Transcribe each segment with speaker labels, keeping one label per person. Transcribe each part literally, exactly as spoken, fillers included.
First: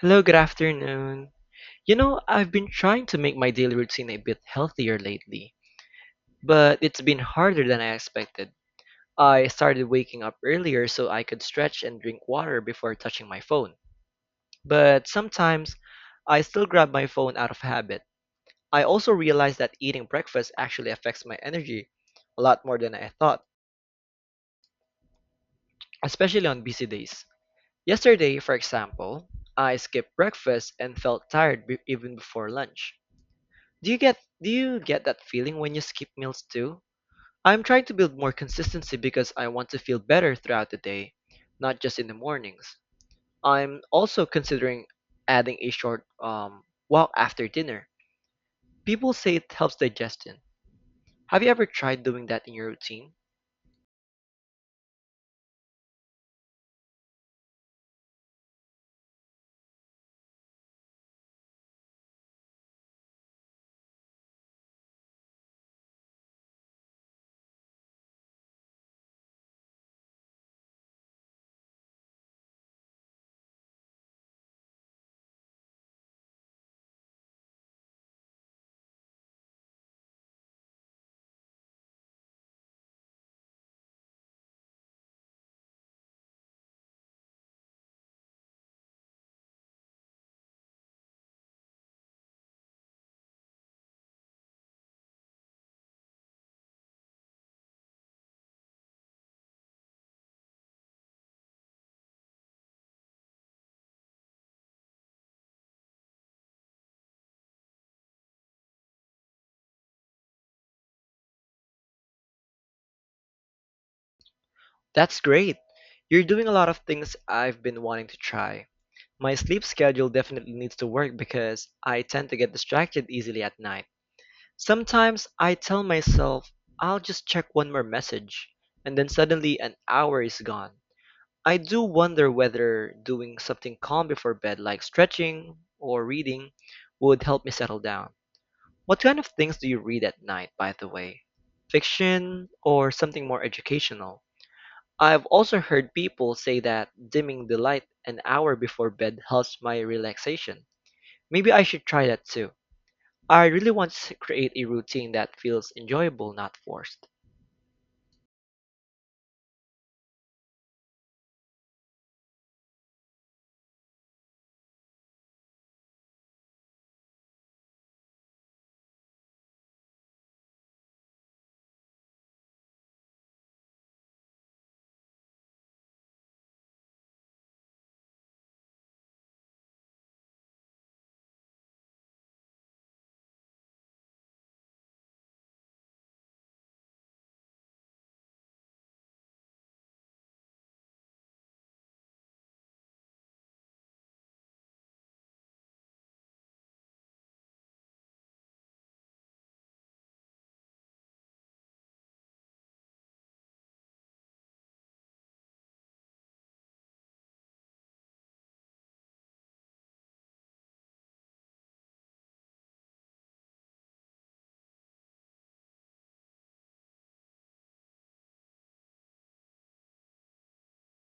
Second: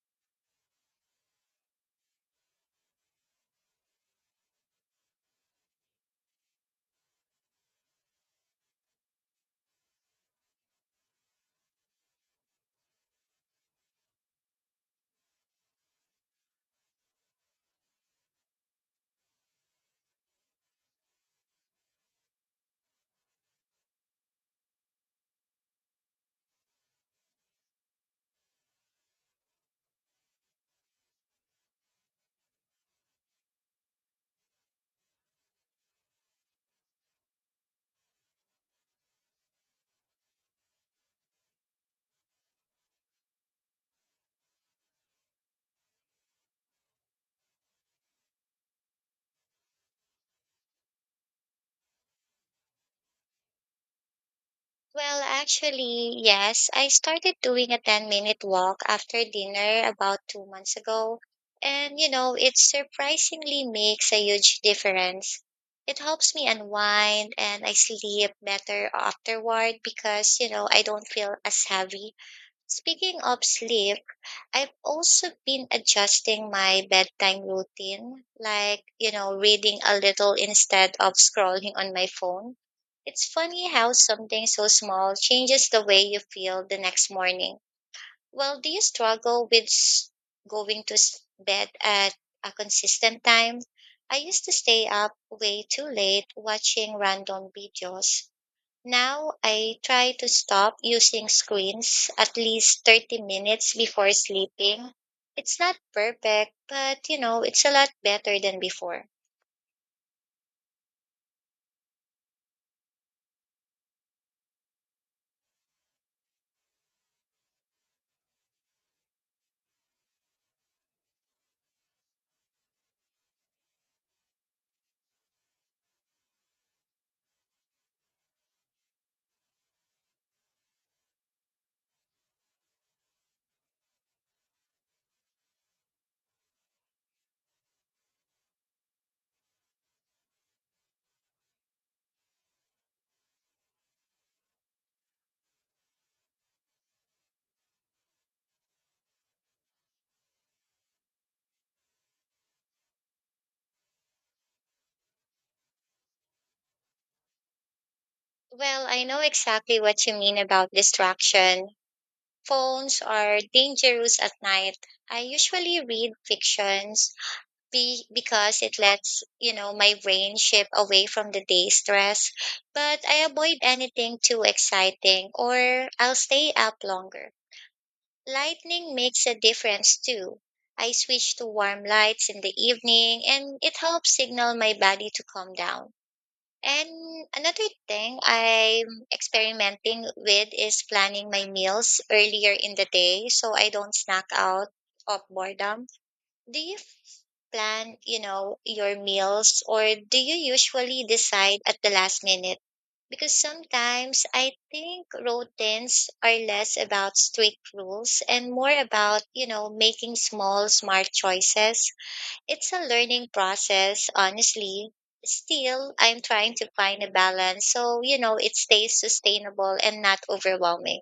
Speaker 1: Hello, good afternoon. You know, I've been trying to make my daily routine a bit healthier lately, but it's been harder than I expected. I started waking up earlier so I could stretch and drink water before touching my phone. But sometimes I still grab my phone out of habit. I also realized that eating breakfast actually affects my energy a lot more than I thought, especially on busy days. Yesterday, for example, I skipped breakfast and felt tired be- even before lunch. Do you get do you get that feeling when you skip meals too? I'm trying to build more consistency because I want to feel better throughout the day, not just in the mornings. I'm also considering adding a short um, walk after dinner. People say it helps digestion. Have you ever tried doing that in your routine?
Speaker 2: Well, actually, yes. I started doing a ten minute walk after dinner about two months ago. And, you know, it surprisingly makes a huge difference. It helps me unwind and I sleep better afterward because, you know, I don't feel as heavy. Speaking of sleep, I've also been adjusting my bedtime routine, like, you know, reading a little instead of scrolling on my phone. It's funny how something so small changes the way you feel the next morning. Well, do you struggle with s- going to s- bed at a consistent time? I used to stay up way too late watching random videos. Now I try to stop using screens at least thirty minutes before sleeping. It's not perfect, but you know, it's a lot better than before.
Speaker 1: That's great. You're doing a lot of things I've been wanting to try. My sleep schedule definitely needs to work because I tend to get distracted easily at night. Sometimes I tell myself I'll just check one more message, and then suddenly an hour is gone. I do wonder whether doing something calm before bed, like stretching or reading, would help me settle down. What kind of things do you read at night, by the way? Fiction or something more educational? I've also heard people say that dimming the light an hour before bed helps my relaxation. Maybe I should try that too. I really want to create a routine that feels enjoyable, not forced.
Speaker 2: Well, I know exactly what you mean about distraction. Phones are dangerous at night. I usually read fictions be- because it lets, you know, my brain shift away from the day stress, but I avoid anything too exciting or I'll stay up longer. Lightning makes a difference too. I switch to warm lights in the evening and it helps signal my body to calm down. And another thing I'm experimenting with is planning my meals earlier in the day so I don't snack out of boredom. Do you f- plan, you know, your meals or do you usually decide at the last minute? Because sometimes I think routines are less about strict rules and more about, you know, making small, smart choices. It's a learning process, honestly. Still, I'm trying to find a balance so, you know, it stays sustainable and not overwhelming.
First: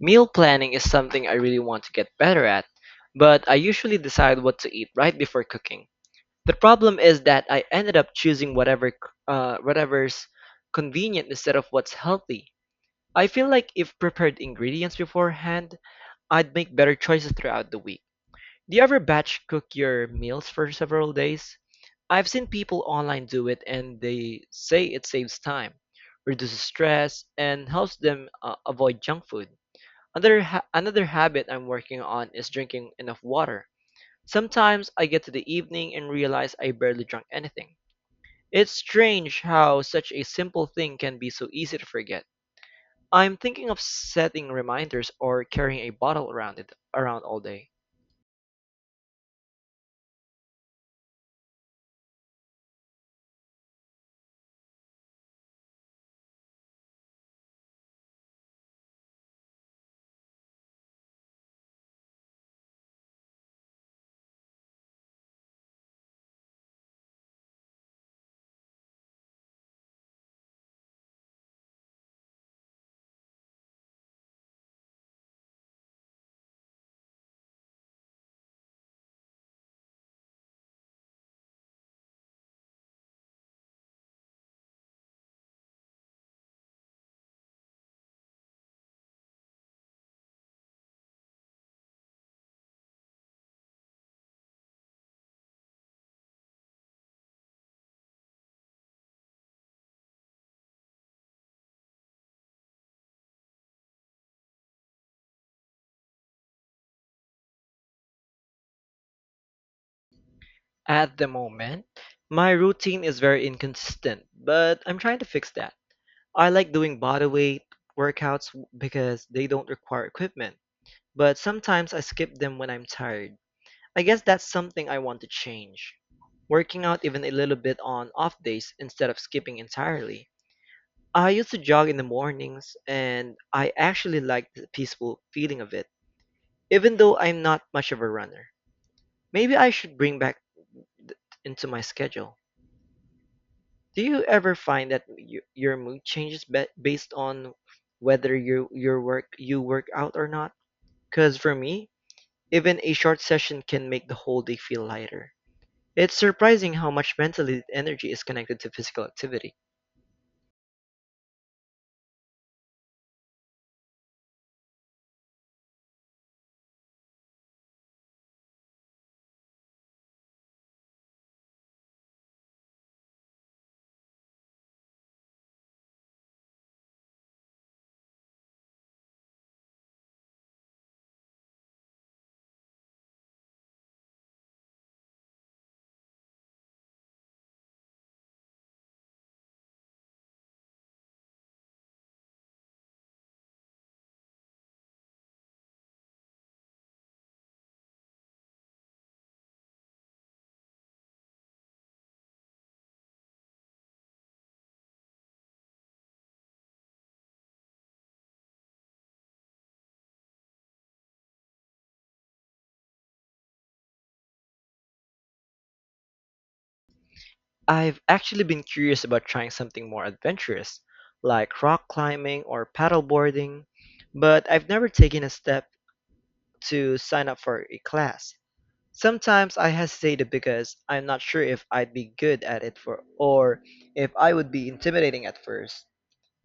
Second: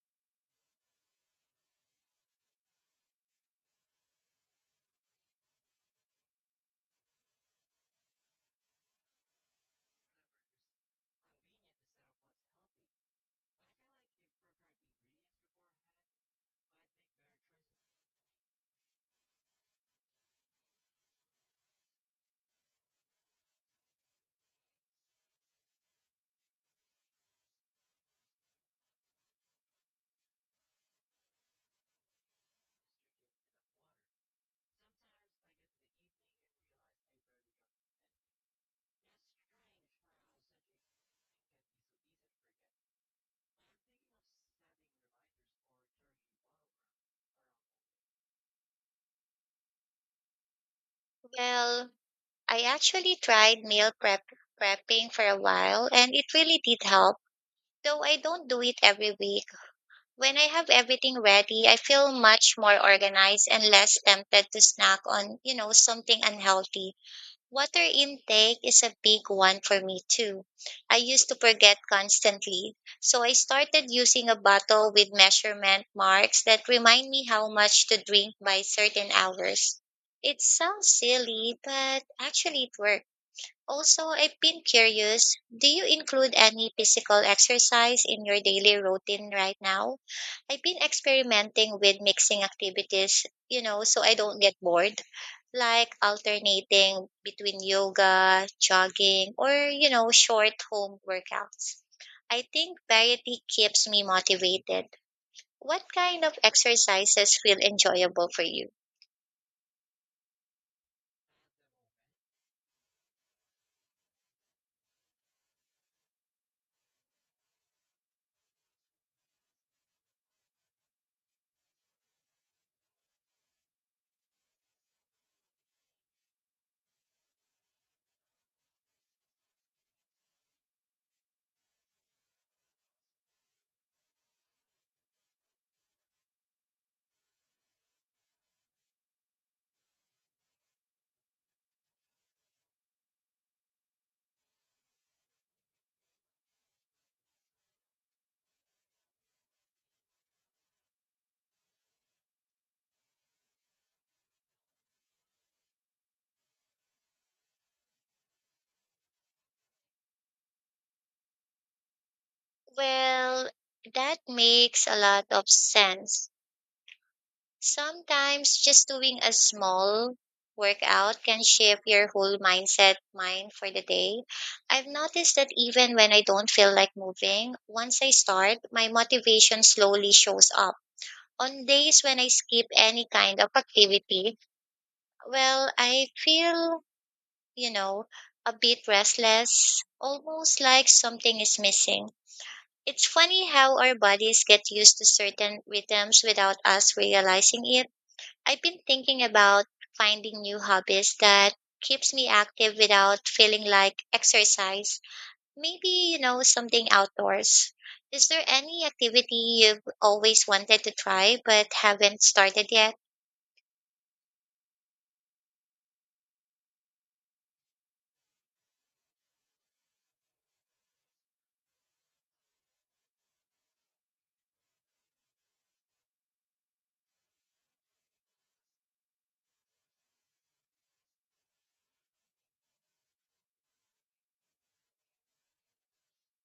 Speaker 1: Meal planning is something I really want to get better at, but I usually decide what to eat right before cooking. The problem is that I ended up choosing whatever c- uh, whatever's convenient instead of what's healthy. I feel like if prepared ingredients beforehand, I'd make better choices throughout the week. Do you ever batch cook your meals for several days? I've seen people online do it and they say it saves time, reduces stress, and helps them uh, avoid junk food. Another ha- another habit I'm working on is drinking enough water. Sometimes I get to the evening and realize I barely drank anything. It's strange how such a simple thing can be so easy to forget. I'm thinking of setting reminders or carrying a bottle around it around all day.
Speaker 2: Well, I actually tried meal prep prepping for a while and it really did help, though I don't do it every week. When I have everything ready, I feel much more organized and less tempted to snack on, you know, something unhealthy. Water intake is a big one for me too. I used to forget constantly, so I started using a bottle with measurement marks that remind me how much to drink by certain hours. It sounds silly, but actually it works. Also, I've been curious, do you include any physical exercise in your daily routine right now? I've been experimenting with mixing activities, you know, so I don't get bored, like alternating between yoga, jogging, or, you know, short home workouts. I think variety keeps me motivated. What kind of exercises feel enjoyable for you?
Speaker 1: At the moment, my routine is very inconsistent, but I'm trying to fix that. I like doing body weight workouts w- because they don't require equipment, but sometimes I skip them when I'm tired. I guess that's something I want to change. Working out even a little bit on off days instead of skipping entirely. I used to jog in the mornings and I actually liked the peaceful feeling of it, even though I'm not much of a runner. Maybe I should bring back th- into my schedule. Do you ever find that y- your mood changes ba- based on whether you your work you work out or not? Cuz for me, even a short session can make the whole day feel lighter. It's surprising how much mentally energy is connected to physical activity.
Speaker 2: Well, that makes a lot of sense. Sometimes just doing a small workout can shift your whole mindset mind for the day. I've noticed that even when I don't feel like moving, once I start, my motivation slowly shows up. On days when I skip any kind of activity, well, I feel, you know, a bit restless, almost like something is missing. It's funny how our bodies get used to certain rhythms without us realizing it. I've been thinking about finding new hobbies that keeps me active without feeling like exercise. Maybe, you know, something outdoors. Is there any activity you've always wanted to try but haven't started yet?
Speaker 1: I've actually been curious about trying something more adventurous, like rock climbing or paddleboarding, but I've never taken a step to sign up for a class. Sometimes I hesitated because I'm not sure if I'd be good at it for or if I would be intimidating at first.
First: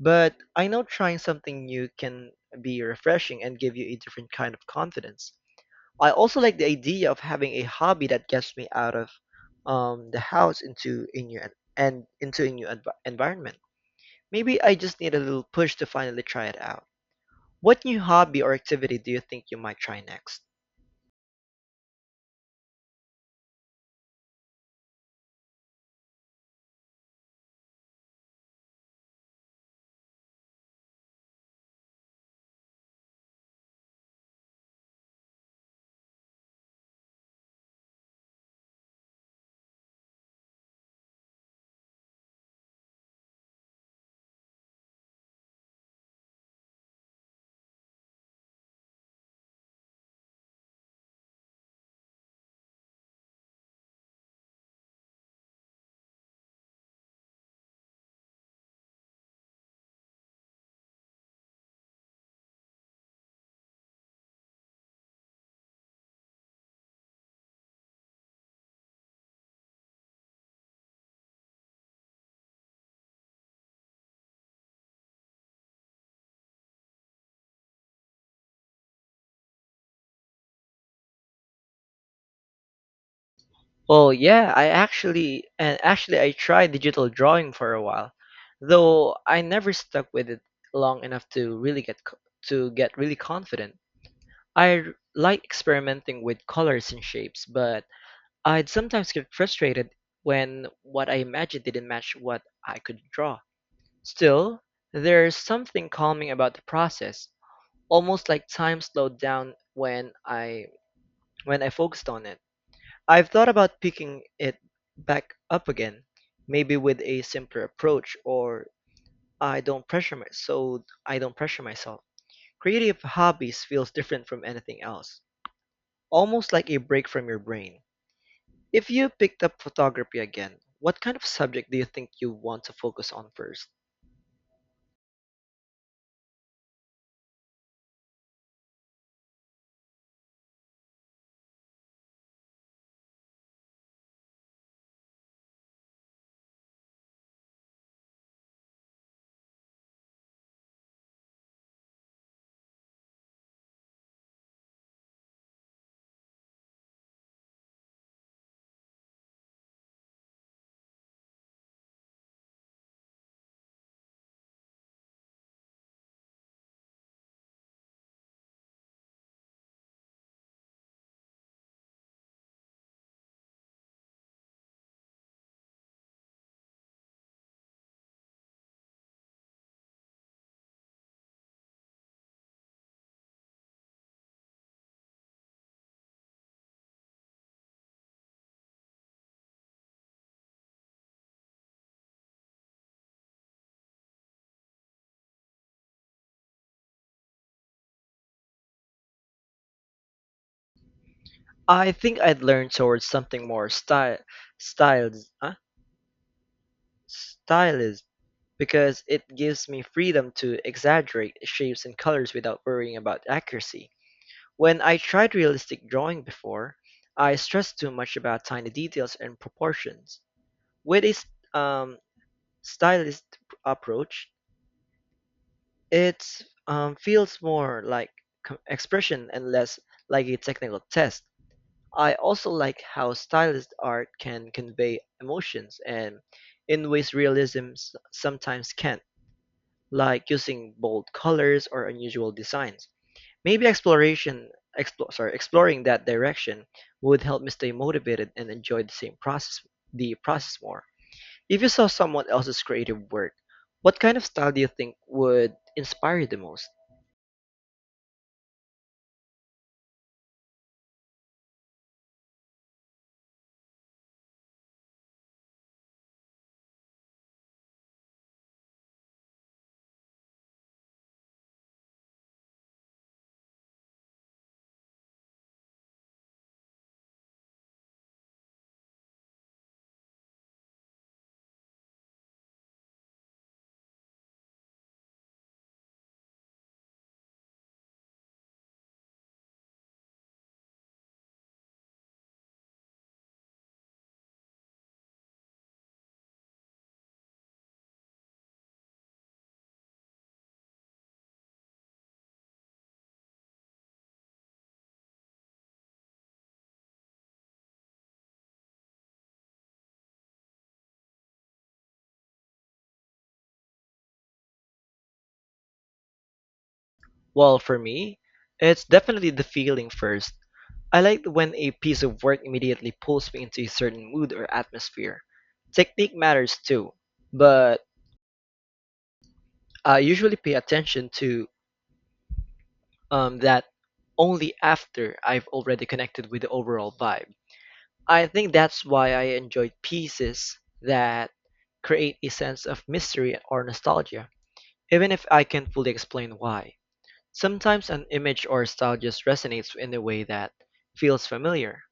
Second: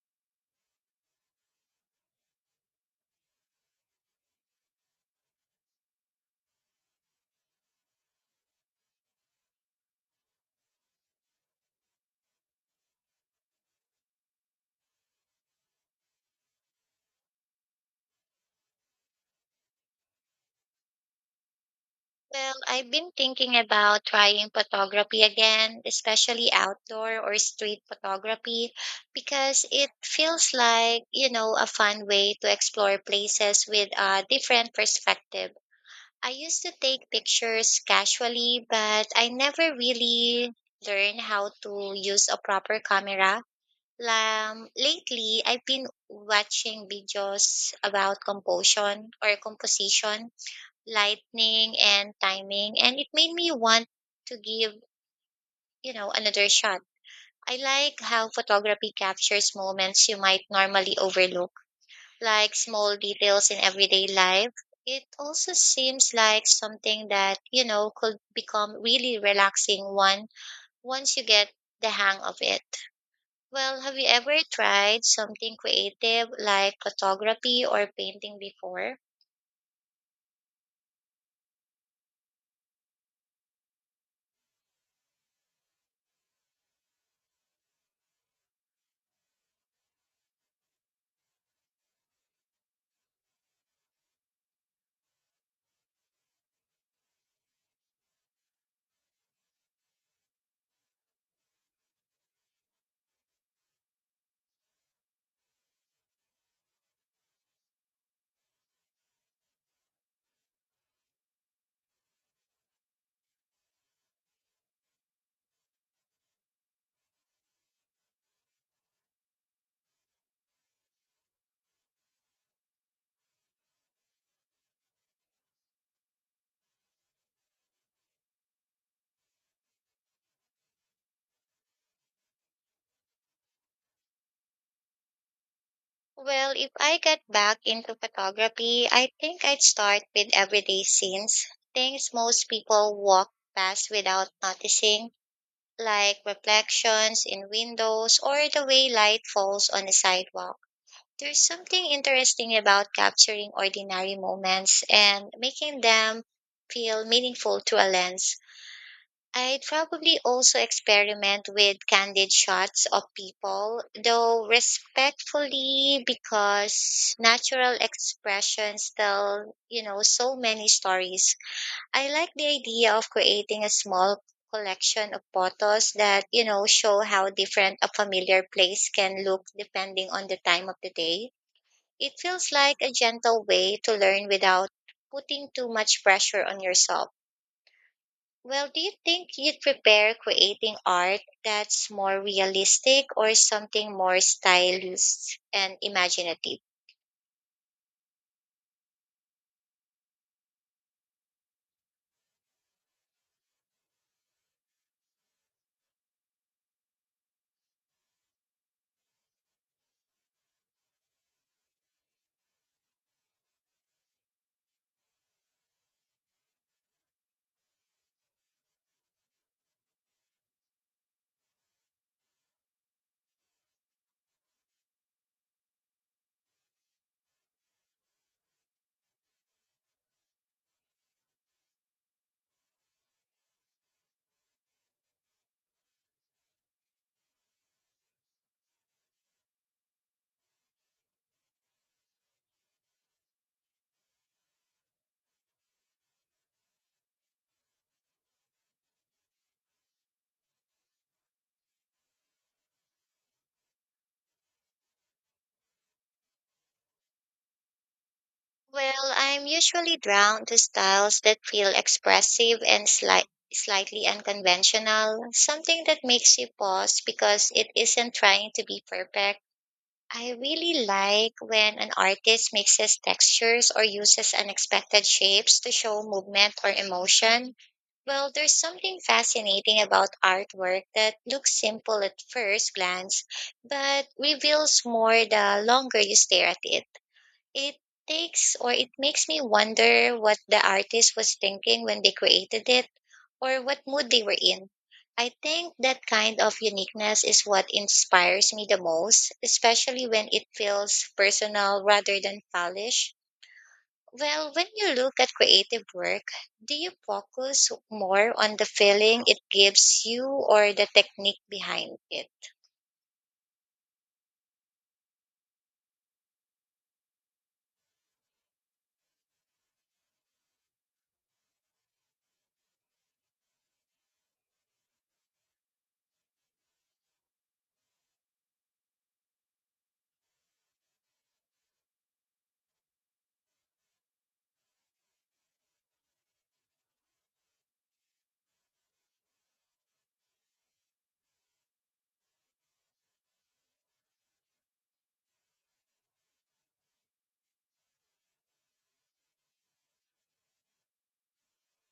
Speaker 1: But I know trying something new can be refreshing and give you a different kind of confidence. I also like the idea of having a hobby that gets me out of um, the house into a new en- and into a new env- environment. Maybe I just need a little push to finally try it out. What new hobby or activity do you think you might try next?
Speaker 2: Well, I've been thinking about trying photography again, especially outdoor or street photography, because it feels like, you know, a fun way to explore places with a different perspective. I used to take pictures casually, but I never really learned how to use a proper camera. Um, lately, I've been watching videos about composition or composition, lightning, and timing, and it made me want to give, you know, another shot. I like how photography captures moments you might normally overlook like small details in everyday life. It also seems like something that, you know, could become really relaxing one once you get the hang of it. Well, have you ever tried something creative like photography or painting before?
Speaker 1: Well, yeah, I actually and actually I tried digital drawing for a while, though I never stuck with it long enough to really get co- to get really confident. I r- like experimenting with colors and shapes, but I'd sometimes get frustrated when what I imagined didn't match what I could draw. Still, there's something calming about the process, almost like time slowed down when I when I focused on it. I've thought about picking it back up again, maybe with a simpler approach or I don't pressure my, so I don't pressure myself. Creative hobbies feels different from anything else, almost like a break from your brain. If you picked up photography again, what kind of subject do you think you want to focus on first?
Speaker 2: Well, if I get back into photography, I think I'd start with everyday scenes, things most people walk past without noticing like reflections in windows or the way light falls on a sidewalk. There's something interesting about capturing ordinary moments and making them feel meaningful through a lens. I'd probably also experiment with candid shots of people, though respectfully because natural expressions tell, you know, so many stories. I like the idea of creating a small collection of photos that, you know, show how different a familiar place can look depending on the time of the day. It feels like a gentle way to learn without putting too much pressure on yourself. Well, do you think you'd prepare creating art that's more realistic or something more stylized and imaginative?
Speaker 1: I think I'd learn towards something more style, styles, huh? stylist, because it gives me freedom to exaggerate shapes and colors without worrying about accuracy. When I tried realistic drawing before, I stressed too much about tiny details and proportions. With a s- um, stylist approach, it um, feels more like co- expression and less like a technical test. I also like how stylist art can convey emotions and in ways realism s- sometimes can't, like using bold colors or unusual designs. Maybe exploration, explore sorry, exploring that direction would help me stay motivated and enjoy the same process, the process more. If you saw someone else's creative work, what kind of style do you think would inspire you the most?
Speaker 2: Well, I'm usually drawn to styles that feel expressive and slight, slightly unconventional, something that makes you pause because it isn't trying to be perfect. I really like when an artist mixes textures or uses unexpected shapes to show movement or emotion. Well, there's something fascinating about artwork that looks simple at first glance, but reveals more the longer you stare at it. It takes or it makes me wonder what the artist was thinking when they created it or what mood they were in. I think that kind of uniqueness is what inspires me the most, especially when it feels personal rather than polished. Well, when you look at creative work, do you focus more on the feeling it gives you or the technique behind it?
Speaker 1: Well, for me, it's definitely the feeling first. I like when a piece of work immediately pulls me into a certain mood or atmosphere. Technique matters too, but I usually pay attention to um, that only after I've already connected with the overall vibe. I think that's why I enjoyed pieces that create a sense of mystery or nostalgia, even if I can't fully explain why. Sometimes an image or style just resonates in a way that feels familiar,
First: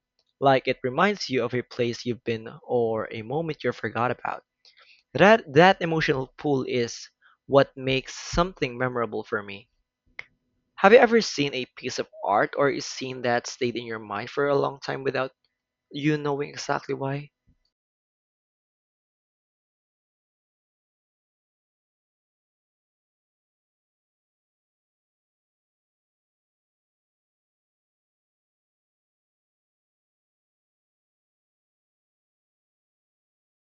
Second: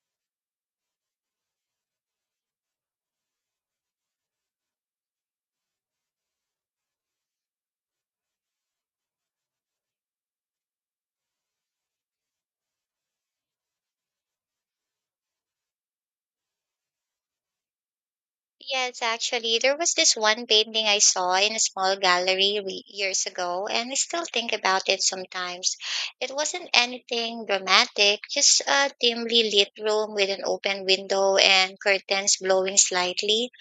Speaker 1: like it reminds you of a place you've been or a moment you forgot about. That that emotional pull is what makes something memorable for me. Have you ever seen a piece of art or a scene that stayed in your mind for a long time without you knowing exactly why?
Speaker 2: Yes, actually, there was this one painting I saw in a small gallery re- years ago, and I still think about it sometimes. It wasn't anything dramatic, just a dimly lit room with an open window and curtains blowing slightly.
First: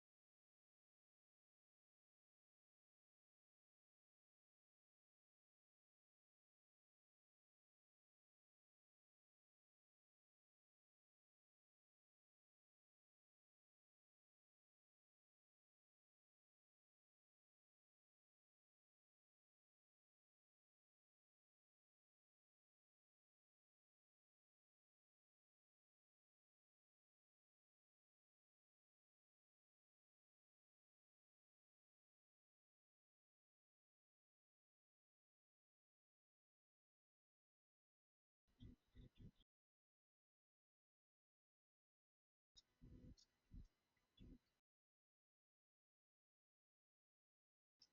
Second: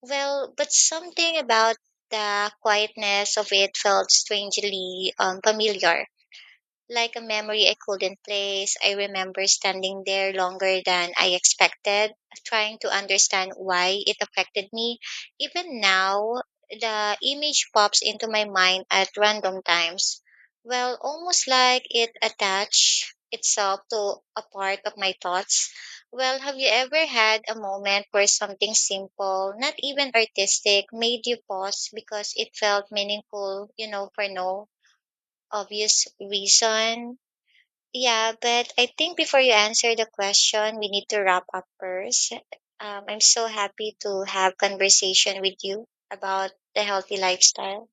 Speaker 2: Well, but something about the quietness of it felt strangely um, familiar like a memory I couldn't place. I remember standing there longer than I expected, trying to understand why it affected me. Even now, the image pops into my mind at random times. Well, almost like it attached itself to a part of my thoughts. Well, have you ever had a moment where something simple, not even artistic, made you pause because it felt meaningful, you know, for no obvious reason? Yeah, but I think before you answer the question, we need to wrap up first. Um, I'm so happy to have conversation with you about the healthy lifestyle.